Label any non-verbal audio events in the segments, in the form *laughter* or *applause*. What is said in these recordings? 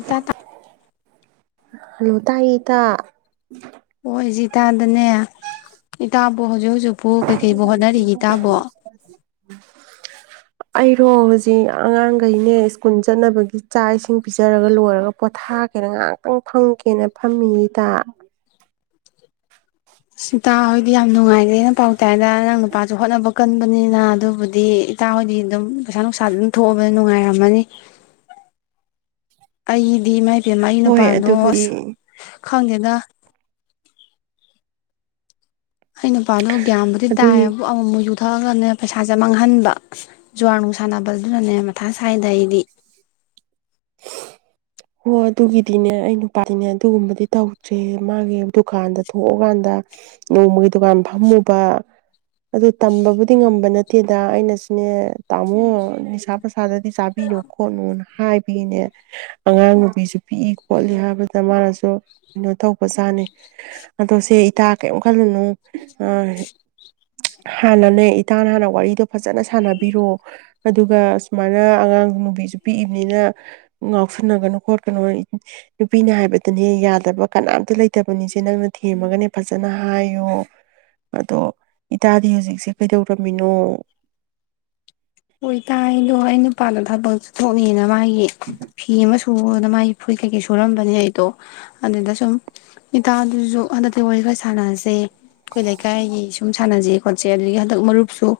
ꯏꯇꯥꯗ hello ꯇꯥꯏꯌꯦ ꯏꯇꯥ ꯍꯣꯏ ꯏꯇꯥꯗꯅꯦ ꯏꯇꯥꯕꯨ ꯍꯧꯖꯤꯛ ꯍꯧꯖꯤꯛ *inaudible* ꯑꯩꯔꯣ ꯍꯧꯖꯤꯛ ꯑꯉꯥꯡꯈꯩꯅꯦ ꯁ꯭ꯀꯨꯜ ꯆꯠꯅꯕꯒꯤ ꯆꯥꯛ ꯏꯁꯤꯡ ꯄꯤꯖꯔꯒ ꯂꯣꯏꯔꯒ ꯄꯣꯊꯥꯒꯦꯅ ꯉꯥꯏꯍꯥꯛꯇꯪ ꯐꯪꯒꯦꯅ ꯐꯝꯃꯤ ꯏꯇꯥ ꯏꯇꯥ ꯌꯥꯝ ꯅꯨꯡꯉꯥꯏꯔꯦꯅ ꯄꯥꯎꯇꯥꯏꯗ ꯅꯥꯅꯥꯎ ꯅꯨꯄꯥꯁꯨ ꯍꯣꯠꯅꯕ ꯀꯟꯕꯅꯤꯅ ꯑꯗꯨꯕꯨꯗꯤ ꯏꯇꯥ ꯍꯣꯏꯗꯤ ꯑꯗꯨꯝ ꯄꯩꯁꯥ ꯅꯨꯡꯁꯥ ꯑꯗꯨꯝ ꯊꯣꯛꯑꯕꯗ ꯅꯨꯡꯉꯥꯏꯔꯝꯃꯅꯤ ꯑꯩꯗꯤ ꯏꯃꯥꯏ ꯄꯦꯝꯃꯥ ꯑꯩ ꯍꯣꯏ ꯅꯨꯄꯥꯗꯣ ꯑꯗꯨꯕꯨꯗꯤ ꯈꯪꯗꯦꯗꯥ ꯑꯩ ꯅꯨꯄꯥꯗꯣ ꯒ꯭ꯌꯥꯟꯕꯨꯗꯤ ꯇꯥꯏ ꯑꯗꯨꯒꯤ ꯌꯦꯕꯨ ꯑꯃꯨꯛ ꯃꯨꯛ ꯌꯨ ꯊꯛꯑꯒꯅꯦ ꯄꯩꯁꯥꯁꯦ ꯃꯥꯡꯍꯟꯕ ꯖꯨꯋꯥꯔ ꯅꯨꯡ ꯁꯥꯟꯅꯕꯗꯨꯅꯅꯦ ꯃꯊꯥ ꯁꯥꯏꯗ ꯑꯩꯗꯤ ꯍꯣ ꯑꯗꯨꯒꯤꯗꯤꯅꯦ ꯑꯩ ꯅꯨꯄꯥꯗꯤꯅꯦ ꯑꯗꯨꯒꯨꯝꯕꯗꯤ ꯇꯧꯗ꯭ꯔꯦ ꯃꯥꯒꯤ ꯗꯨꯀꯥꯟꯗ ꯊꯣꯛꯑꯀꯥꯟꯗ ꯅꯣꯡꯃꯒꯤ ꯗꯨꯀꯥꯟ ꯐꯝꯃꯨꯕ ꯑꯗꯨ ꯇꯝꯕꯕꯨꯗꯤ ꯉꯝꯕ ꯅꯠꯇꯦꯗ ꯑꯩꯅ ꯁꯨꯅꯦ ꯇꯥꯝꯃꯣ ꯅꯤꯁꯥ ꯆꯥꯕꯤꯅꯨ ꯈꯣꯠꯅꯨ ꯅ ꯍꯥꯏꯕ ꯐꯩꯅꯦ ꯑꯉꯥꯡ ꯅꯨꯄꯤꯁꯨ ꯄꯤꯛꯏ ꯈꯣꯠꯂꯤ ꯍꯥꯏꯕꯗ ꯃꯥꯅꯁꯨ ꯑꯥ ꯀꯩꯅꯣ ꯇꯧꯕꯖꯥꯅꯤ ꯑꯗꯣ ꯁꯦ ꯏꯇꯥ ꯀꯔꯤꯝ ꯈꯜꯂꯅꯨ ꯍꯥꯟꯅꯅꯦ ꯏꯇꯥꯅ ꯍꯥꯟꯅ ꯋꯥꯔꯤꯗꯣ ꯐꯖꯅ ꯁꯥꯟꯅꯕꯤꯔꯣ ꯑꯗꯨꯒ ꯁꯨꯃꯥꯏꯅ ꯑꯉꯥꯡ ꯅꯨꯕꯤꯁꯨ ꯄꯤꯛꯏꯕꯅꯤꯅ ꯉꯥꯎꯁꯟꯅꯒꯅꯨ ꯈꯣꯠꯀꯅꯨ ꯅꯨꯄꯤꯅ ꯍꯥꯏꯕꯗꯅꯦ ꯌꯥꯗꯕ ꯀꯅꯥꯝꯇ ꯂꯩꯇꯕꯅꯤꯁꯦ ꯅꯪꯅ ꯊꯦꯝꯃꯒꯅꯦ ꯐꯖꯅ ꯍꯥꯏꯌꯣ ꯑꯗꯣ ꯏꯇꯥꯗꯤ ꯍꯧꯖꯤꯛꯁꯦ ꯀꯩꯗꯧꯔꯝꯃꯤꯅꯣ ꯍꯣꯏ ꯏꯇꯥ ꯑꯩꯗꯣ ꯑꯩ ꯅꯨꯄꯥꯗꯣ ꯊꯕꯛ ꯆꯠꯊꯣꯛꯅꯤꯅ ꯃꯥꯒꯤ ꯐꯤ ꯑꯃꯥ *inaudible* ꯑꯣ ꯑꯗꯥꯥ ꯃꯥꯏ ꯐꯨꯔꯤ ꯀꯩꯀꯩ ꯁꯨꯔꯝꯕꯅꯦ ꯑꯩꯗꯣ ꯑꯗꯨꯗ ꯁꯨꯝ ꯏꯇꯥꯗꯨꯁꯨ ꯍꯟꯗꯛꯇꯤ ꯋꯥꯔꯤꯈ ꯁꯥꯟꯅꯁꯦ ꯑꯩꯈꯣꯏ ꯂꯩꯀꯥꯏꯒꯤ ꯁꯨꯝ ꯁꯥꯟꯅꯖꯩ ꯈꯣꯠꯆꯦ ꯑꯗꯨꯗꯒꯤ ꯍꯟꯗꯛ ꯃꯔꯨꯞꯁꯨ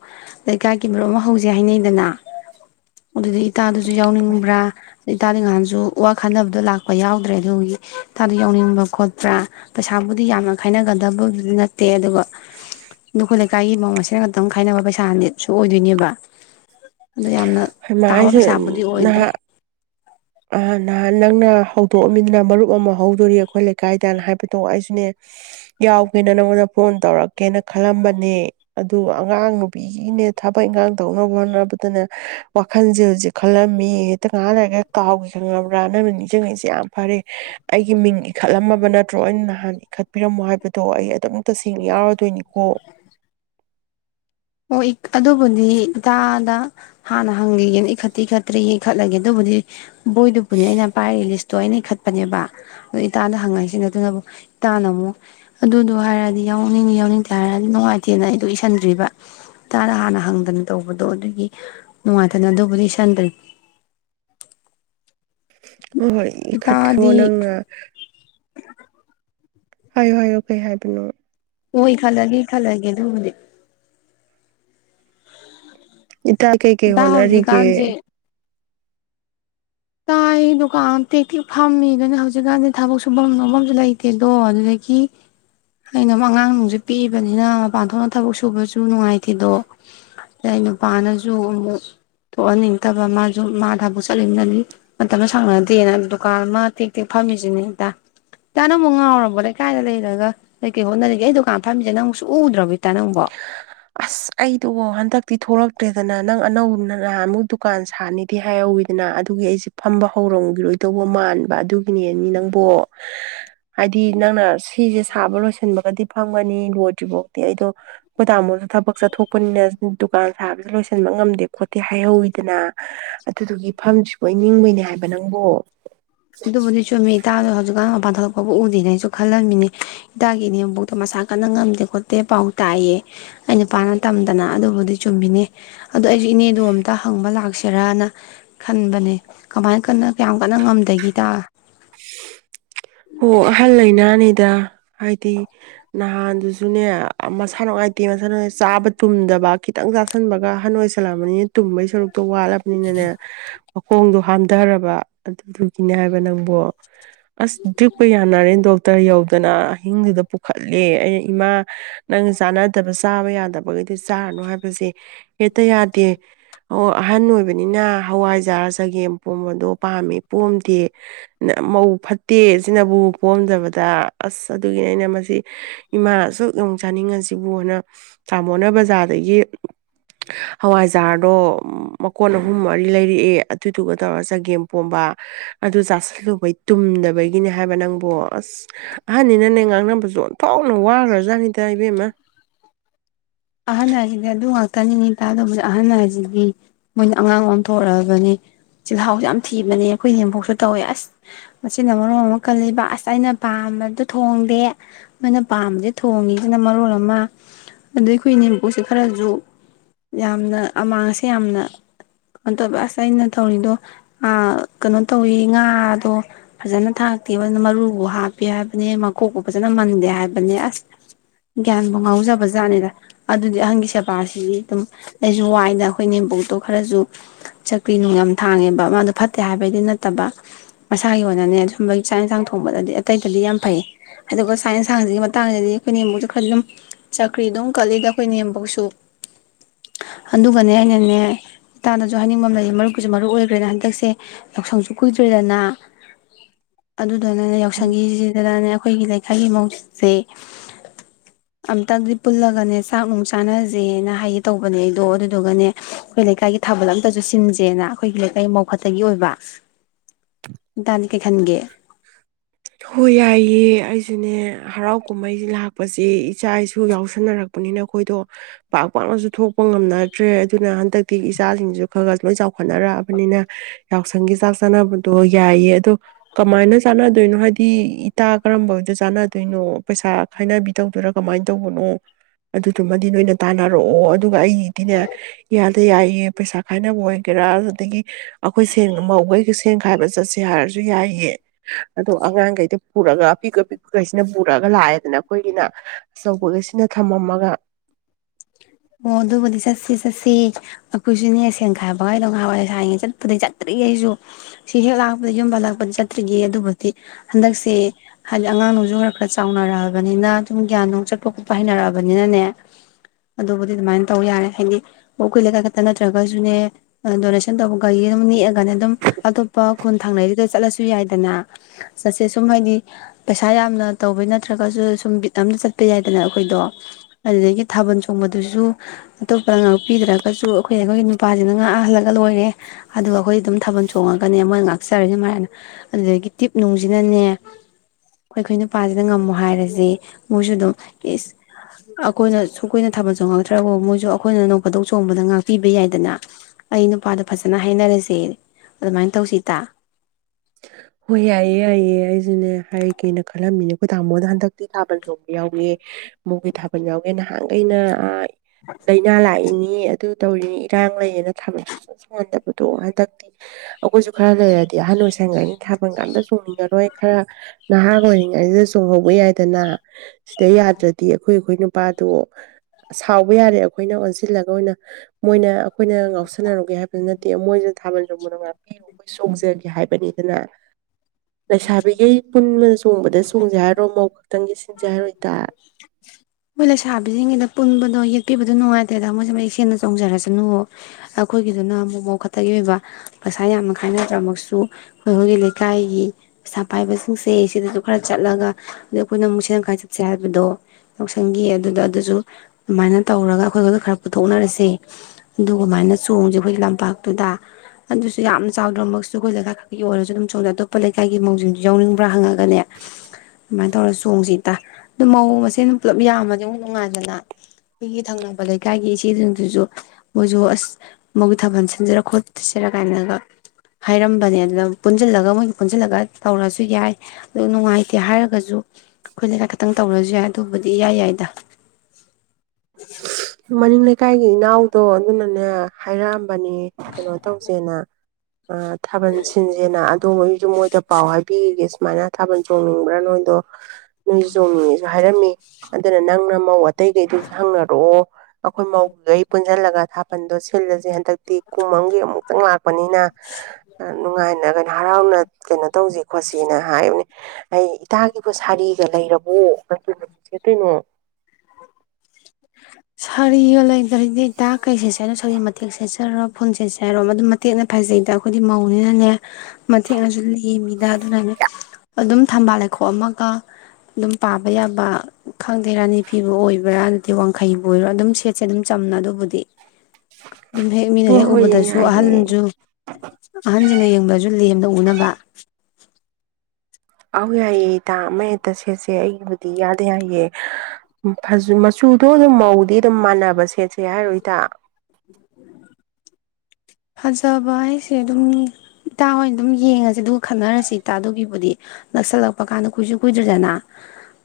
ꯂꯩꯀꯥꯏꯒꯤ ꯃꯔꯨꯞ ꯑꯃ ꯍꯧ ꯍꯥꯏꯅꯩꯗꯅ ꯑꯗꯨꯒꯤ ꯏꯇꯥꯗꯨꯁꯨ ꯌꯥꯎꯅꯤꯡꯕ꯭ꯔꯥ ꯏꯇꯥꯗꯤ ꯅꯍꯥꯟꯁꯨ ꯋꯥ ꯈꯟꯅꯕꯗꯣ ꯂꯥꯛꯄ ꯌꯥꯎꯗ꯭ꯔꯦ ꯑꯗꯨꯒꯤ ꯏꯇꯥꯗꯣ ꯌꯥꯎꯅꯤꯡꯕ ꯈꯣꯠꯄ꯭ꯔꯥ ꯄꯩꯁꯥꯕꯨꯗꯤ ꯌꯥꯝꯅ ꯈꯥꯏꯅꯒꯗꯕꯗꯨꯗꯤ ꯅꯠꯇꯦ ꯑꯗꯨꯒ ꯅꯈꯣꯏ ꯂꯩꯀꯥꯏꯒꯤ ꯃꯧ ꯃꯁꯦꯟ ꯉꯥꯇꯥ ꯈꯥꯏꯅꯕ ꯄꯩꯁꯥꯅꯦ ꯁꯣꯛꯑꯣꯏꯗꯣꯏꯅꯦꯕ ꯑꯗꯨ ꯌꯥꯝꯅ ꯍꯩꯃꯥ ꯇꯥꯕ ꯑꯩꯁꯨ ꯄꯩꯁꯥꯕꯨꯗꯤ ꯅꯍꯥ ꯑꯣꯏꯗ꯭ꯔꯦ ꯅꯍꯥꯟ ꯅꯪꯅ ꯍꯧꯗꯣꯛꯑꯃꯤꯅꯤꯅ ꯃꯔꯨꯞ ꯑꯃ ꯍꯧꯗꯣꯔꯤ ꯑꯩꯈꯣꯏ ꯂꯩꯀꯥꯏꯗꯅ ꯍꯥꯏꯕꯗꯣ ꯑꯩꯁꯨꯅꯦ ꯌꯥꯎꯒꯦꯅꯥ ꯅꯉꯣꯟꯗꯥ ꯐꯣꯟ ꯇꯧꯔꯛꯀꯦꯅ ꯈꯜꯂꯝꯕꯅꯦ ꯑꯗꯨ ꯑꯉꯥꯡ ꯅꯨꯄꯤꯒꯤꯅꯦ ꯊꯕꯛ ꯏꯪꯈꯥꯡ ꯇꯧꯅꯕ ꯍꯣꯠꯅꯕꯗꯅ ꯋꯥꯈꯜꯁꯦ ꯍꯧꯖꯤꯛ ꯈꯜꯂꯝꯃꯤ ꯍꯦꯛꯇ ꯉꯥꯏꯍꯥꯛ ꯂꯩꯔꯒ ꯀꯥꯎꯒꯤ ꯈꯪꯉꯕ꯭ꯔꯥ ꯅꯪꯅ ꯅꯤꯡꯁꯤꯡꯉꯏꯁꯦ ꯌꯥꯝ ꯐꯔꯦ ꯑꯩꯒꯤ ꯃꯤꯡ ꯏꯈꯠꯂꯝꯃꯕꯅꯦ ꯅꯠꯇ꯭ꯔꯣ ꯑꯩꯅ ꯅꯍꯥꯟ ꯏꯈꯠꯄꯤꯔꯝꯃꯣ ꯍꯥꯏꯕꯗꯣ ꯑꯩ ꯑꯗꯨꯝ ꯇꯁꯦꯡꯅ ꯌꯥꯎꯔꯥꯗꯣꯏꯅꯤꯀꯣ ꯍꯣꯏ ꯑꯗꯨꯕꯨꯗꯤ ꯏꯇꯥꯗ ꯍꯥꯟꯅ ꯍꯪꯈꯤꯒꯦꯅ ꯏꯈꯠꯇꯤ ꯏꯈꯠꯇ꯭ꯔꯤꯌꯦ ꯈꯠꯂꯒꯦ ꯑꯗꯨꯕꯨꯗꯤ ꯕꯣꯏꯗꯨꯕꯨꯅꯦ ꯑꯩꯅ ꯄꯥꯏꯔꯤ ꯂꯤꯁꯇ ꯗꯣ ꯑꯩꯅ ꯏꯈꯠꯄꯅꯦꯕ ꯑꯗꯣ ꯏꯇꯥꯗ ꯍꯪꯉꯛꯏꯁꯤꯅꯦ ꯑꯗꯨꯅꯕꯨ ꯏꯇꯥꯅ ꯑꯃꯨꯛ ꯑꯗꯨꯗꯣ ꯍꯥꯏꯔꯗꯤ ꯌꯥꯎꯅꯤꯡꯉ ꯌꯥꯎꯅꯤꯡꯗꯦ ꯍꯥꯏꯔꯗꯤ ꯅꯨꯡꯉꯥꯏꯇꯦꯅ ꯑꯩꯗꯣ ꯏꯁꯤꯟꯗ꯭ꯔꯤꯕ ꯏꯇꯥꯗꯥ ꯍꯥꯟꯅ ꯍꯪꯗꯅ ꯇꯧꯕꯗꯣ ꯑꯗꯨꯒꯤ ꯅꯨꯡꯉꯥꯏꯇꯅ ꯑꯗꯨꯕꯨꯗꯤ ꯁꯟꯗ꯭ꯔꯤ *inaudible* ꯍꯣꯏ ꯍꯣꯏ ꯏꯈꯠꯈꯔꯣ ꯅꯪꯅ ꯍꯥꯏꯌꯣ ꯍꯥꯏꯌꯣ ꯀꯩ ꯍꯥꯏꯕꯅꯣ ꯑꯣ ꯏꯈꯠꯂꯒꯦ ꯏꯈꯠꯂꯒꯦ ꯑꯗꯨꯕꯨꯗꯤ ꯏꯇꯥ ꯀꯩ ꯀꯩ ꯏꯇꯥ ꯍꯣꯠꯅꯥꯔꯤꯒ ꯍꯧꯖꯤꯛꯀꯥꯟꯁꯦ ꯇꯥꯏ ꯑꯩ ꯗꯨꯀꯥꯟ ꯇꯦꯛ ꯇꯦꯛ ꯐꯝꯃꯤ ꯑꯗꯨꯅ ꯍꯧꯖꯤꯛꯀꯥꯟꯗꯤ ꯊꯕꯛ ꯁꯨꯐꯝ ꯅꯣꯐꯝꯁꯨ ꯂꯩꯇꯦꯗꯣ ꯑꯗꯨꯗꯒꯤ ꯑꯩꯅ ꯑꯃꯛ ꯑꯉꯥꯡ ꯅꯨꯡꯁꯨ ꯄꯤꯏꯕꯅꯤꯅ ꯃꯄꯥꯟ ꯊꯣꯛꯅ ꯊꯕꯛ ꯁꯨꯕꯁꯨ ꯅꯨꯡꯉꯥꯏꯇꯦꯗꯣ ꯑꯗꯩ ꯅꯨꯄꯥꯅꯁꯨ ꯑꯃꯨꯛ ꯊꯣꯛꯍꯟꯅꯤꯡꯗꯕ ꯃꯥꯁꯨ ꯃꯥ ꯊꯕꯛ ꯆꯠꯂꯤꯂꯕꯥꯅꯤꯅꯥ ꯃꯇꯝꯗꯣ ꯁꯪꯅꯗꯦꯅ ꯗꯨꯀꯥꯟ ꯑꯃ ꯇꯦꯛ ꯇꯦꯛ ꯐꯝꯃꯤꯁꯤꯅꯦ ꯏꯇꯥ ꯏꯇꯥ ꯅꯪꯕꯨ ꯉꯥꯎꯔꯕꯣ ꯂꯩꯀꯥꯏꯗ ꯂꯩꯔꯒ ꯀꯀꯩ ꯍꯣꯠꯅꯔꯤꯒꯦ ꯑꯩ ꯗꯨꯀꯥꯟ ꯐꯝꯃꯤꯁꯦ ꯅꯪꯕꯨ ꯁꯨꯡꯎ ꯎꯗ꯭ꯔꯕꯣ ꯏꯇꯥ ꯅꯪꯕꯣ ꯑꯁ ꯑꯩꯗꯣ ꯍꯟꯗꯛꯇꯤ ꯊꯣꯛꯂꯛꯇ꯭ꯔꯦꯗꯅ ꯅꯪ ꯑꯅꯧ ꯅꯍꯥꯟ ꯑꯃꯨꯛ ꯗꯨꯀꯥꯟ ꯁꯥꯅꯤꯗꯤ ꯍꯥꯏꯍꯧꯋꯤꯗꯅ ꯑꯗꯨꯒꯤ ꯑꯩꯁꯦ ꯐꯝꯕ ꯍꯧꯔꯝꯈꯤꯔꯣꯏꯗꯧꯕ ꯃꯥꯟꯕ ꯑꯗꯨꯒꯤꯅꯦꯅꯤ ꯅꯪꯕꯣ ꯍꯥꯏꯗꯤ ꯅꯪꯅ ꯁꯤꯁꯦ ꯁꯥꯕ ꯂꯣꯏꯁꯤꯟꯕꯒꯗꯤ ꯐꯝꯒꯅꯤ ꯂꯣꯏꯗ꯭ꯔꯤꯕꯥꯎꯗꯤ ꯑꯩꯗꯣ ꯑꯩꯈꯣꯏ ꯇꯝꯃꯣ ꯑꯗꯨ ꯊꯕꯛ ꯆꯠꯊꯣꯛꯄꯅꯤꯅ ꯗꯨꯀꯥꯟ ꯁꯥꯕꯁꯨ ꯂꯣꯏꯁꯤꯟꯕ ꯉꯝꯗꯦ ꯈꯣꯠꯇꯦ ꯍꯥꯏꯍꯧꯋꯤꯗꯅ ꯑꯗꯨꯗꯨꯒꯤ ꯐꯝꯗꯔ꯭ꯤꯕꯣꯏ ꯅꯤꯡꯕꯩꯅꯦ ꯍꯥꯏꯕ ꯅꯪꯕꯣ ꯑꯗꯨꯗꯤ ꯆꯨꯝꯃꯦ ꯏꯇꯥꯗꯣ ꯍꯥꯖꯤꯛ ꯀꯥꯟ ꯄꯥꯟꯊꯣꯛꯛꯄꯕꯨ ꯎꯗꯦꯅꯦꯁꯨ ꯈꯜꯂꯝꯃꯤꯅꯦ ꯏꯇꯥꯒꯤ ꯏꯅꯦꯝꯕꯨꯇꯣ ꯃꯁꯥ ꯀꯟꯅ ꯉꯝꯗꯦ ꯈꯣꯠꯇꯦ ꯄꯥꯎ ꯇꯥꯏꯌꯦ ꯑꯩ ꯅꯨꯄꯥꯅ ꯇꯝꯗꯅ ꯑꯗꯨꯕꯨꯗꯤ ꯆꯨꯝꯃꯤꯅꯦ ꯑꯗꯣ ꯑꯩꯁꯨ ꯏꯅꯦꯗꯣ ꯑꯝꯇ ꯍꯪꯕ ꯂꯥꯛꯁꯤ ꯁꯦꯔꯥꯅ ꯈꯟꯕꯅꯦ ꯀꯃꯥꯏ ꯀꯟꯅ ꯀꯌꯥꯝ ꯀꯟꯅ ꯉꯝꯗꯒꯦ ꯏꯇꯥ ꯍꯣ ꯑꯍꯜ ꯂꯩꯅꯥꯅꯤꯗ ꯍꯥꯏꯗꯤ ꯅꯍꯥꯟꯗꯨꯁꯨꯅꯦ ꯃꯁꯥ ꯅꯨꯡꯉꯥꯏꯇꯦ ꯃꯁꯥ ꯅꯨꯡꯉꯥꯏꯇ ꯆꯥꯕ ꯇꯨꯝꯗꯕ ꯈꯤꯇꯪ ꯆꯥꯥꯁꯟꯕꯒ ꯑꯍꯟ ꯑꯣꯏꯁꯜꯂꯝꯕꯅꯤꯅ ꯇꯨꯝꯕꯩ ꯁꯔꯨꯛ ꯇꯣ ꯋꯥꯠꯂꯕꯅꯤꯅꯥꯅꯦ ꯃꯈꯣꯡꯗꯣ ꯍꯥꯝꯊꯔꯕ ꯑꯗꯨꯗꯨꯒꯤꯅꯦ ꯍꯥꯏꯕ ꯅꯪꯕꯣ *unintelligible* ꯍꯥꯟꯅꯔꯦꯟ ꯗꯣꯛꯇꯔ ꯌꯧꯗꯅ ꯑꯍꯤꯡꯗꯨꯗ ꯄꯨꯈꯠꯂꯦ ꯑꯩꯅꯥ ꯏꯃꯥ ꯅꯪꯒ ꯆꯥꯟꯅꯗꯕ ꯆꯥꯕ ꯌꯥꯗꯕꯈꯩꯗꯣ ꯆꯥꯔꯅꯨ ꯍꯥꯏꯕꯁꯦ ꯍꯦꯛꯇ ꯌꯥꯗꯦ ꯑꯣ ꯑꯍꯟ ꯑꯣꯏꯕꯅꯤꯅ ꯍꯋꯥꯏꯖꯥꯔ ꯆꯒꯦꯝ ꯄꯣꯝꯕꯗꯣ ꯄꯥꯝꯃꯤ ꯄꯣꯝꯗꯦ ꯃꯧ ꯐꯠꯇꯦ ꯁꯤꯅꯕꯨ ꯄꯣꯝꯗꯕꯗ ꯑꯁ ꯑꯗꯨꯒꯤꯅꯦ ꯑꯩꯅ ꯃꯁꯤ ꯏꯃꯥ ꯑꯁꯨꯛ ꯌꯧꯅ ꯆꯥꯅꯤꯡꯉꯁꯤꯕꯨꯅ ꯇꯥꯃꯣꯅ ꯕꯖꯥꯔꯗꯒꯤ ꯍꯋꯥꯏꯖꯥꯔꯗꯣ ꯃꯀꯣꯟ ꯑꯍꯨꯝ ꯃꯔꯤ ꯂꯩꯔꯛꯑꯦ ꯑꯗꯨꯗꯨꯒ ꯇꯧꯔꯒ ꯆꯒꯦꯝꯄꯣꯝꯕ ꯑꯗꯨ ꯆꯥꯁꯤꯜꯂꯨꯕꯩ ꯇꯨꯝꯗꯕꯒꯤ ꯒꯤꯅꯦ ꯍꯥꯏꯕ ꯅꯪꯕꯣ ꯑꯁ ꯑꯍꯟꯅꯤꯅꯅꯦ ꯉꯥꯡꯅꯕꯁꯨ ꯑꯃ ꯑꯣꯟꯊꯣꯛꯅꯥ ꯋꯥꯒꯔꯖꯥꯅꯤꯗ ꯏꯕꯦꯝꯃ ꯑꯍꯟ ꯍꯥꯏꯁꯤꯗꯤ ꯑꯗꯨ ꯉꯥꯛꯇꯅꯤꯅꯦ *unintelligible* ꯑꯍꯟ ꯍꯥꯏꯁꯤꯗꯤ ꯃꯣꯏꯗꯤ ꯑꯉꯥꯡ ꯑꯣꯟꯊꯣꯔꯛꯑꯕꯅꯤ ꯆꯤꯜꯍꯥꯎꯁꯨ ꯌꯥꯝ ꯊꯤꯕꯅꯦ ꯑꯩꯈꯣꯏ ꯏꯅꯦꯝꯕꯣꯛꯁꯨ ꯇꯧꯋꯦ ꯑꯁ ꯃꯆꯤꯟꯅ ꯃꯔꯣꯟ ꯑꯃ ꯀꯜꯂꯤꯕ ꯑꯁ ꯑꯩꯅ ꯄꯥꯝꯕꯗꯣ ꯊꯣꯡꯗꯦ ꯃꯣꯏꯅ ꯄꯥꯝꯖꯦ ꯊꯣꯡꯉꯤꯁꯤꯅ ꯃꯔꯣꯟ ꯑꯃ ꯑꯗꯨ ꯈꯣꯏ ꯏꯅꯦꯝꯕꯨꯣꯛꯁꯦ ꯈꯔꯁꯨ ꯌꯥꯝꯅ ꯑꯃꯥꯡ ꯑꯁꯦ ꯌꯥꯝꯅ ꯀꯩꯅꯣ ꯇꯧꯕ ꯑꯁ ꯑꯩꯅ ꯇꯧꯔꯤꯗꯣ ꯀꯩꯅꯣ ꯇꯧꯋꯤ ꯉꯥꯗꯣ ꯐꯖꯅ ꯊꯥꯛꯇꯦꯅ ꯃꯔꯨꯕꯨ ꯍꯥꯞꯄꯦ ꯍꯥꯏꯕꯅꯦ ꯃꯀꯣꯕꯨ ꯐꯖꯅ ꯃꯟꯗꯦ ꯍꯥꯏꯕꯅꯦ ꯑꯁ ꯒ꯭ꯌꯥꯟꯕꯨ ꯉꯥꯎꯖꯕ ꯖꯥꯠꯅꯤꯗ ꯑꯗꯨꯗꯤ ꯑꯍꯟꯒꯤ ꯁꯦꯕꯥꯁꯤꯗꯤ ꯑꯗꯨꯝ ꯑꯩꯁꯨ ꯋꯥꯏꯅ ꯑꯩꯈꯣꯏ ꯏꯅꯦꯝꯕꯣꯛꯇꯣ ꯈꯔꯁꯨ ꯆꯀ꯭ꯔꯤ ꯅꯨꯡ ꯌꯥꯝ ꯊꯥꯡꯉꯦꯕ ꯃꯥꯗꯣ ꯐꯠꯇꯦ ꯍꯥꯏꯕꯩꯗꯤ ꯅꯠꯇꯕ ꯃꯁꯥꯒꯤ ꯑꯣꯏꯅꯅꯦ ꯁꯨꯝꯕꯒꯤ ꯆꯥꯛ ꯌꯦꯟꯁꯥꯡ ꯊꯣꯡꯕꯗꯗꯤ ꯑꯇꯩꯗꯗꯤ ꯌꯥꯝ ꯐꯩ ꯑꯗꯨꯒ ꯆꯥꯛ ꯌꯦꯟꯁꯥꯡꯁꯤꯒꯤ ꯃꯇꯥꯡꯗꯗꯤ ꯑꯩꯈꯣꯏ ꯅꯦꯝꯕꯣꯛꯇꯣ ꯈꯔ ꯑꯗꯨꯝ ꯆꯀ꯭ꯔꯤ ꯑꯗꯨꯝ ꯀꯠꯂꯤꯗ ꯑꯩꯈꯣꯏꯅꯦꯝꯕꯣꯛꯁꯨ ꯑꯗꯨꯒꯅꯦ ꯑꯩꯅꯅꯦ ꯏꯇꯥꯗꯁꯨ ꯍꯥꯏꯅꯤꯡꯕ ꯑꯃ ꯂꯩ ꯃꯔꯨꯞꯀꯤꯁꯨ ꯃꯔꯨ ꯑꯣꯏꯈ꯭ꯔꯦꯅ ꯍꯟꯗꯛꯁꯦ ꯌꯥꯎꯁꯪꯁꯨ ꯀꯨꯏꯗ꯭ꯔꯦꯗꯅ ꯑꯗꯨꯗꯅꯅꯦ ꯎꯝ ꯌꯥꯎꯁꯪꯒꯤꯁꯤꯗꯅꯅꯦ ꯑꯩꯈꯣꯏꯒꯤ ꯂꯩꯀꯥꯏꯒꯤ ꯃꯧꯁꯤꯡꯁꯦ ꯑꯝꯇꯪꯗꯤ ꯄꯨꯜꯂꯒꯅꯦ ꯆꯥꯛ ꯅꯨꯡ ꯆꯥꯅꯖꯦꯅ ꯍꯥꯏꯒꯦ ꯇꯧꯕꯅꯦ ꯑꯩꯗꯣ ꯑꯗꯨꯗꯨꯒꯅꯦ ꯑꯩꯈꯣꯏ ꯂꯩꯀꯥꯏꯒꯤ ꯊꯥꯕꯜ ꯑꯝꯇꯁꯨ ꯁꯤꯟꯖꯦꯅ ꯑꯩꯈꯣꯏꯒꯤ ꯂꯩꯀꯥꯏꯒꯤ ꯃꯎ ꯈꯛꯇꯒꯤ ꯑꯣꯏꯕꯇꯥ ꯍꯣꯏ ꯌꯥꯏꯌꯦ ꯁꯨꯅꯦ ꯍꯔꯥꯎ ꯀꯨꯝꯍꯩꯁꯤ ꯂꯥꯛꯄꯁꯤ ꯏꯆꯥ ꯏꯁꯨ ꯌꯥꯎꯁꯟꯅꯔꯛꯄꯅꯤꯅ ꯑꯩꯈꯣꯏꯗꯣ ꯄꯥꯛ ꯄꯥꯛꯅꯁꯨ ꯊꯣꯛꯄ ꯉꯝꯅꯗ꯭ꯔꯦ ꯑꯗꯨꯅ ꯍꯟ ꯍꯟꯗꯛꯇꯤ ꯏꯆꯥꯁꯤꯡꯁꯨ ꯈꯈꯔ ꯂꯣꯏ ꯆꯥꯎꯈꯠꯅꯔꯛꯑꯕꯅꯤꯅ ꯌꯥꯎꯁꯪꯒꯤ ꯆꯥꯛ ꯆꯥꯅꯕꯗꯣ ꯌꯥꯏꯌꯦ ꯑꯗꯣ ꯀꯃꯥꯏꯅ ꯆꯥꯅꯗꯣꯏꯅꯣ ꯍꯥꯏꯗꯤ ꯏꯇꯥ ꯀꯔꯝꯕꯗ ꯆꯥꯟꯅꯗꯣꯏꯅꯣ ꯄꯩꯁꯥ ꯈꯥꯏꯅꯕꯤ ꯇꯧꯗꯣꯏꯔꯥ ꯀꯃꯥꯏꯅ ꯇꯧꯕꯅꯣ ꯑꯗꯨꯗꯨꯃꯗꯤ ꯅꯣꯏꯅ ꯇꯥꯟꯅꯔꯛꯑꯣ ꯑꯗꯨꯒ ꯑꯩꯗꯤꯅꯦ ꯏꯌꯥꯗ ꯌꯥꯏꯌꯦ ꯄꯩꯁꯥ ꯈꯥꯏꯅꯕ ꯑꯣꯏꯒꯦꯔꯥ ꯑꯗꯨꯗꯒꯤ ꯑꯩꯈꯣꯏ ꯁꯦꯡꯅ ꯃꯧꯒꯩ ꯁꯦꯟ ꯈꯥꯏꯕ ꯆꯠꯁꯦ ꯍꯥꯏꯔꯁꯨ ꯌꯥꯏꯌꯦ ꯑꯗꯣ ꯑꯉꯥꯡꯒꯩꯗꯤꯄꯨꯔꯒ ꯄꯤꯛꯇꯀ ꯄꯤꯛꯄꯈꯩꯁꯤꯅ ꯄꯨꯔꯛꯑꯒ ꯂꯥꯛꯑꯦꯗꯅ ꯑꯩꯈꯣꯏꯒꯤꯅ ꯑꯆꯧꯕꯈꯩꯁꯤꯅ ꯊꯝꯃꯝꯃꯒ ꯑꯣ ꯑꯗꯨꯕꯨꯗꯤ ꯆꯠꯁꯤ ꯆꯠꯁꯤ ꯑꯩꯈꯣꯏꯁꯨꯅꯦ ꯁꯦꯟ ꯈꯥꯏꯕꯒꯥꯏꯗꯣ ꯅꯍꯥꯟꯋꯏ ꯂꯩꯁꯔꯤꯉꯏ ꯆꯠꯄꯗꯩꯩ ꯆꯠꯇ꯭ꯔꯤ ꯑꯩꯁꯨ ꯁꯤ ꯍꯦꯛ ꯂꯥꯛꯄ ꯌꯨꯝ ꯆꯠꯇ꯭ꯔꯤꯌꯦ ꯑꯗꯨꯕꯨꯗꯤ ꯍꯟꯗꯛꯁꯦ ꯍꯥꯏꯗꯤ ꯑꯉꯥꯡꯗꯨꯁꯨ ꯈꯔ ꯈꯔ ꯆꯥꯎꯅꯔꯛꯑꯕꯅꯤꯅ ꯑꯗꯨꯝ ꯒ꯭ꯌꯥꯟ ꯅꯨꯡ ꯆꯠꯄ ꯈꯣꯠꯄ ꯍꯩꯅꯔꯛꯑꯕꯅꯤꯅꯅꯦ ꯑꯗꯨꯕꯨꯗꯤ ꯑꯗꯨꯃꯥꯏꯅ ꯇꯧ ꯌꯥꯔꯦ ꯍꯥꯏꯗꯤ ꯑꯩꯈꯣꯏ ꯂꯩꯀꯥꯏ ꯈꯛꯇ ꯅꯠꯇ꯭ꯔꯒꯁꯨꯅꯦ ꯗꯣꯅꯦꯁꯟ ꯇꯧꯕ ꯒꯥꯔꯤ ꯑꯗꯨꯝ ꯅꯦꯛꯑꯒꯅꯦ ꯑꯗꯨꯝ ꯑꯇꯣꯞꯄ ꯈꯨꯟ ꯊꯥꯡꯅꯩꯖꯤꯗ ꯆꯠꯂꯁꯨ ꯌꯥꯏꯗꯅ ꯆꯠꯁꯦ ꯁꯨꯝ ꯍꯥꯏꯗꯤ ꯄꯩꯁꯥ ꯌꯥꯝꯅ ꯇꯧꯕꯩ ꯅꯠꯇ꯭ꯔꯒꯁꯨ ꯁꯨꯝ ꯕꯤꯠ ꯑꯝꯗ ꯆꯠꯄ ꯌꯥꯏꯗꯅ ꯑꯩꯈꯣꯏꯗꯣ ꯑꯗꯨꯗꯒꯤ ꯊꯥꯕꯜꯁꯨ ꯆꯣꯕ ꯗꯨꯖꯨ ꯑꯇꯣꯞꯄ ꯉꯥꯛꯄꯤꯗ꯭ꯔꯒꯁꯨ ꯑꯩꯈꯣꯏ ꯑꯩꯏꯒꯤ ꯅꯨ ꯅꯨꯄꯥꯁꯤꯅ ꯉꯥꯛꯍꯜꯂꯒ ꯂꯣꯏꯔꯦ ꯑꯗꯨꯒ ꯑꯩꯈꯣꯏ ꯑꯗꯨꯝ ꯊꯥꯕꯜ ꯆꯣꯡ ꯉꯒꯅꯦ ꯃꯣꯏꯅ ꯉꯥꯛꯆꯔ ꯑꯗꯨꯃꯥꯏꯅ ꯑꯗꯨꯗꯒꯤ ꯇꯤꯞꯅꯨꯡꯁꯤꯅꯅꯦ ꯑꯩꯈꯣꯏ ꯑꯩꯈꯣꯏ ꯅꯨꯄꯥꯁꯤꯅ ꯉꯝꯃꯨ ꯍꯥꯏꯔꯖꯦ ꯃꯣꯏꯁꯨ ꯑꯗꯨꯝ ꯏꯁ ꯑꯩꯈꯣꯏꯅ ꯁꯨꯛꯀꯨꯏꯅ ꯊꯕꯥꯜ ꯆꯣꯡꯍꯧꯗꯔ꯭ꯕꯨ ꯃꯣꯏꯁꯨ ꯑꯩꯈꯣꯏꯅ ꯅꯣꯡ ꯐꯗꯣꯛ ꯆꯣꯡꯕꯗ ꯉꯥꯛꯄꯤꯕ ꯌꯥꯏꯗꯅ ꯑꯩ ꯅꯨꯄꯥꯗꯣ ꯐꯖꯅ ꯍꯥꯏꯅꯔꯁꯦ ꯑꯗꯨꯃꯥꯏꯅ ꯇꯧꯁꯤ ꯇ ꯍꯣꯏ ꯌꯥꯏꯌꯦ ꯌꯥꯏꯌꯦ ꯑꯩꯖꯨꯅꯦ ꯍꯥꯏꯒꯦꯅ ꯈꯜꯂꯝꯃꯤꯅꯦ ꯈꯣꯏ ꯇꯥꯃꯣꯗ ꯍꯟꯗꯛꯇꯤ ꯊꯥꯕꯜ ꯆꯣꯡꯕ ꯌꯥꯎꯒꯦ ꯃꯣꯎꯒꯤ ꯊꯥꯕꯜ ꯌꯥꯎꯒꯦ ꯅꯍꯥꯟꯒꯩꯅ ꯑꯥ ꯂꯩꯅꯥ ꯂꯥꯛꯏꯅꯤ ꯑꯗꯨ ꯇꯧꯔꯤꯅꯦ ꯏꯔꯥꯡ ꯂꯩꯌꯦꯅ ꯊꯥꯕꯜ ꯁꯨꯆꯣꯡ ꯆꯣꯡꯍꯟꯗꯕꯗꯣ ꯍꯟꯗꯛꯇꯤ ꯑꯩꯈꯣꯏꯁꯨ ꯈꯔ ꯂꯩꯔꯗꯤ ꯑꯍꯟ ꯑꯣꯏ *unintelligible* ꯊꯥꯕꯜ ꯀꯥꯟꯗ ꯆꯣꯡꯅꯤꯡꯉꯔꯣꯏ ꯈꯔ ꯅꯍꯥ ꯑꯣꯏꯔꯤꯉꯩꯁꯤꯗ ꯆꯣꯡꯍꯧꯕ ꯌꯥꯏꯗꯅ ꯁꯤꯗ ꯌꯥꯗ꯭ꯔꯗꯤ ꯑꯈꯣꯏ ꯑꯈꯣꯏ ꯅꯨꯄꯥꯗꯣ ꯁꯥꯎꯕ ꯌꯥꯔꯦ ꯑꯈꯣꯏꯅ ꯑꯣꯟꯁꯤꯜꯂꯒ ꯑꯣꯏꯅ ꯃꯣꯏꯅ ꯑꯈꯣꯏꯅ ꯉꯥꯎꯁꯟꯅꯔꯨꯒꯦ ꯍꯥꯏꯕ ꯅꯠ ꯃꯣꯏꯁꯨ ꯊꯥꯕꯜ ꯆꯣꯡꯕꯗ ꯉꯥꯛꯄꯤꯌꯨ ꯆꯣꯡꯖꯒꯦ ꯍꯥꯏꯕꯅꯤ *unintelligible* ꯂꯩꯁꯥꯕꯤꯈꯩ ꯄꯨꯟ *unintelligible* *unintelligible* *unintelligible* ꯏꯇꯥ ꯃꯣꯏ ꯂꯩꯁꯥꯕꯤꯁꯤꯡꯒꯤꯅ ꯄꯨꯟꯕꯗꯣ ꯌꯦꯠꯄꯤꯕꯗꯣ ꯅꯨꯡꯉꯥꯏꯇꯦꯗ ꯃꯣꯏꯁꯨ ꯃꯌꯦꯛ ꯁꯦꯡꯅ ꯆꯣꯡꯖꯔꯁꯅꯨ ꯑꯩꯈꯣꯏꯒꯤꯗꯨꯅ ꯃꯧ ꯈꯛꯇꯒꯤ ꯑꯣꯏꯕ ꯄꯩꯁꯥ ꯌꯥꯝꯅ ꯈꯥꯏꯅꯗ꯭ꯔ ꯑꯃꯨꯛꯁꯨ ꯑꯩꯈꯣꯏ ꯑꯩꯈꯣꯏꯒꯤ ꯂꯩꯀꯥꯏꯒꯤ ꯄꯩꯁꯥ ꯄꯥꯏꯕꯁꯤꯡꯁꯦ ꯁꯤꯗꯁꯨ ꯈꯔ ꯆꯠꯂꯒ ꯑꯗ ꯑꯩꯈꯣꯏꯅ *unintelligible* ꯆꯠꯁꯦ ꯍꯥꯏꯕꯗꯣ ꯌꯥꯎꯁꯪꯒꯤ ꯑꯗꯨꯗ ꯑꯗꯨꯁꯨ ꯑꯗꯨꯃꯥꯏꯅ ꯇꯧꯔꯒ ꯑꯩꯈꯣꯏ ꯈꯔ ꯈꯔ ꯄꯨꯊꯣꯛꯅꯔꯁꯦ ꯑꯗꯨꯒꯨꯃꯥꯏꯅ ꯆꯣꯡꯁꯦ ꯑꯩꯈꯣꯏꯒꯤ ꯂꯝꯄꯥꯛꯇꯨꯗ ꯑꯗꯨꯁꯨ ꯌꯥꯝ ꯆꯥꯎꯗ꯭ꯔꯃꯛꯁꯨ ꯑꯩꯈꯣꯏ ꯂꯩꯀꯥꯏ ꯈꯛꯒꯤ ꯑꯣꯏꯔꯁꯨ ꯑꯗꯨꯝ ꯆꯣꯡꯗ ꯑꯇꯣꯞꯄ ꯂꯩꯀꯥꯏꯒꯤ *unintelligible* ꯌꯥꯎꯅꯤꯡꯕ꯭ꯔꯥ ꯍꯪꯉꯛꯒꯅꯦ ꯑꯗꯨꯃꯥꯏꯅ ꯇꯧꯔꯁꯨ ꯆꯣꯡꯁꯤ ꯑꯗꯨ ꯃꯧ ꯃꯁꯦꯟ ꯑꯗꯨꯝ ꯄꯨꯂꯞ ꯌꯥꯝꯃꯗꯤ ꯑꯃꯨꯛ ꯅꯨꯡꯉꯥꯏꯗꯅ ꯑꯩꯈꯣꯏꯒꯤ ꯊꯪꯅꯕ ꯂꯩꯀꯥꯏꯒꯤ *unintelligible* ꯑꯗꯨꯁꯨ ꯃꯣꯏꯁꯨ ꯑꯁ ꯃꯧꯒꯤ ꯊꯥꯕꯜ ꯁꯤꯟꯖꯔ ꯈꯣꯠꯁꯤꯔ ꯀꯥꯏꯅꯒ ꯍꯥꯏꯔꯝꯕꯅꯦ ꯑꯗꯨꯅ ꯄꯨꯟꯁꯤꯜꯂꯒ ꯃꯣꯏ ꯄꯨꯟꯁꯤꯜꯂꯒ ꯇꯧꯔꯁꯨ ꯌꯥꯏ ꯑꯗꯨ ꯅꯨꯡꯉꯥꯏꯇꯦ ꯍꯥꯏꯔꯒꯁꯨ ꯑꯩꯈꯣꯏ ꯂꯩꯀꯥꯏ ꯈꯇꯪ ꯇꯧꯔꯁꯨ ꯌꯥꯏ ꯑꯗꯨꯕꯨꯗꯤ ꯏꯌꯥ ꯌꯥꯏꯗ *unintelligible* ꯀꯥꯏꯒꯤ ꯏꯅꯥꯎꯗꯣ ꯑꯗꯨꯅꯅꯦ *unintelligible* *unintelligible* ꯀꯩꯅꯣ ꯇꯧꯁꯦꯅ ꯊꯥꯕꯜ ꯁꯤꯟꯁꯦꯅ *unintelligible* ꯃꯣꯏꯗ ꯄꯥꯎ ꯍꯥꯏꯕꯤꯈꯤꯒꯦ ꯁꯨꯃꯥꯏꯅ ꯊꯥꯕꯜ ꯆꯣꯡꯅꯤꯡꯕ꯭ꯔꯥ ꯅꯣꯏꯗꯣ ꯅꯣꯏ ꯆꯣꯡꯅꯤꯡꯉꯤꯁꯨ ꯍꯥꯏꯔꯝꯃꯤ ꯑꯗꯨꯅ ꯅꯪꯅ ꯃꯧ ꯑꯇꯩꯈꯩꯗꯨꯁꯨ ꯍꯪꯅ *unintelligible* ꯔꯛꯑꯣ ꯑꯩꯈꯣꯏ ꯃꯧꯒꯩ ꯄꯨꯟꯁꯤꯜꯂꯒ ꯊꯥꯕꯜꯗꯣ ꯁꯤꯜꯂꯁꯦ ꯍꯟꯗꯛꯇꯤ ꯀꯨꯝꯝꯒꯤ ꯑꯃꯨꯛꯇꯪ ꯂꯥꯛꯄꯅꯤꯅ ꯅꯨꯡꯉꯥꯏꯅ ꯀꯩꯅꯣ ꯍꯔꯥꯎꯅ ꯀꯩꯅꯣ ꯇꯧꯁꯤ ꯈꯣꯠꯁꯤꯅ ꯍꯥꯏꯕꯅꯦ ꯑꯩ ꯏꯇꯥꯒꯤꯕꯨ ꯁꯥꯔꯤꯒ ꯂꯩꯔꯕꯣ *unintelligible* ꯁꯦꯠꯇꯣꯏꯅꯣ ꯁꯥꯔꯤꯒꯥ *unintelligible* ꯑꯗꯨꯗꯤ ꯏꯇꯥ ꯀꯩ *unintelligible* *unintelligible* ꯁꯦꯠ *unintelligible* ꯐꯨꯟ ꯁꯦꯇꯁꯦꯍꯥꯏꯔꯣ *unintelligible* ꯃꯇꯦꯛꯅ ꯐꯖꯩꯗ ꯑꯩꯈꯣꯏꯗꯤ ꯃꯧꯅꯤꯅꯅꯦ *unintelligible* *unintelligible* ꯑꯗꯨꯅꯅꯦ ꯑꯗꯨꯝ ꯊꯝꯕꯥꯜ ꯂꯩꯈꯣꯛ ꯑꯃꯒ ꯑꯗꯨꯝ ꯄꯥꯕ ꯌꯥꯕ ꯈꯪꯗꯦꯔꯥꯅꯤ ꯐꯤꯕꯨ ꯑꯣꯏꯕ꯭ꯔꯥ ꯑꯗꯩꯩ ꯋꯥꯡꯈꯩꯕꯨ ꯑꯣꯏꯔꯣ ꯑꯗꯨꯝ ꯁꯦꯠꯁꯦ ꯑꯗꯨꯝ ꯆꯝꯅ ꯑꯗꯨꯕꯨꯗꯤ ꯑꯗꯨꯝ ꯍꯦꯛ ꯃꯤꯅ ꯍꯣꯏ ꯍꯦꯛ ꯍꯣꯏꯌꯦ ꯎꯕꯗꯁꯨ ꯌꯥꯏꯌꯦ ꯑꯍꯟꯁꯨ ꯑꯍꯟꯁꯤꯡꯅ ꯌꯦꯡꯕꯗꯁꯨ ꯂꯦꯝꯅ ꯎꯅꯕ ꯑꯪ ꯌꯥꯏꯌꯦ *unintelligible* ꯑꯩꯕꯨꯗꯤ ꯌꯥꯗ ꯌꯥꯏꯌꯦ ꯃꯆꯨꯗꯣ ꯑꯗꯨꯝ ꯃꯧꯗꯤ ꯑꯗꯨꯝ ꯃꯥꯟꯅꯕ ꯁꯦꯠꯁꯦ ꯍꯥꯏꯔꯣꯏꯗ ꯐꯖꯕ ꯍꯥꯏꯁꯦ ꯑꯗꯨꯝ ꯏꯇꯥ ꯍꯣꯏꯅ ꯑꯗꯨꯝ ꯌꯦꯡꯉꯁꯤ ꯑꯗꯨꯒ ꯈꯟꯅꯔꯁꯤ ꯏꯇꯥꯗꯨꯒꯤꯕꯨꯗꯤ ꯅꯛꯁꯜꯂꯛꯄ ꯀꯥꯟꯗ ꯀꯨꯏꯁꯨ ꯀꯨꯏꯗ꯭ꯔꯦꯗꯅ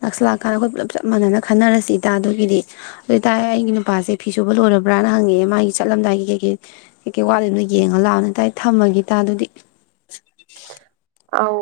ꯅꯛꯁꯜꯂꯛꯑꯀꯥꯟꯗ ꯑꯩꯈꯣꯏ ꯄꯨꯂꯞ ꯆꯞ ꯃꯥꯟꯅꯅ ꯈꯟꯅꯔꯁꯤ ꯏꯇꯥꯗꯨꯒꯤꯗꯤ ꯑꯗꯨ ꯏꯇꯥꯥꯏ ꯑꯩꯒꯤ ꯅꯨꯄꯥꯁꯦ ꯐꯤ ꯁꯨꯕ ꯂꯣꯏꯔꯕ꯭ꯔꯅ ꯍꯪꯉꯛꯑꯦ ꯃꯥꯒꯤ ꯆꯠꯂꯝꯗꯥꯏꯒꯤ ꯀꯩꯀꯩ ꯀꯩꯀꯩ ꯋꯥꯠꯂꯤꯦꯅꯣ ꯌꯦꯡꯉꯂꯥꯛꯑꯕꯅ ꯏꯇꯥ ꯊꯝꯃꯒꯦ ꯑꯗꯨꯗꯤ ꯑꯧ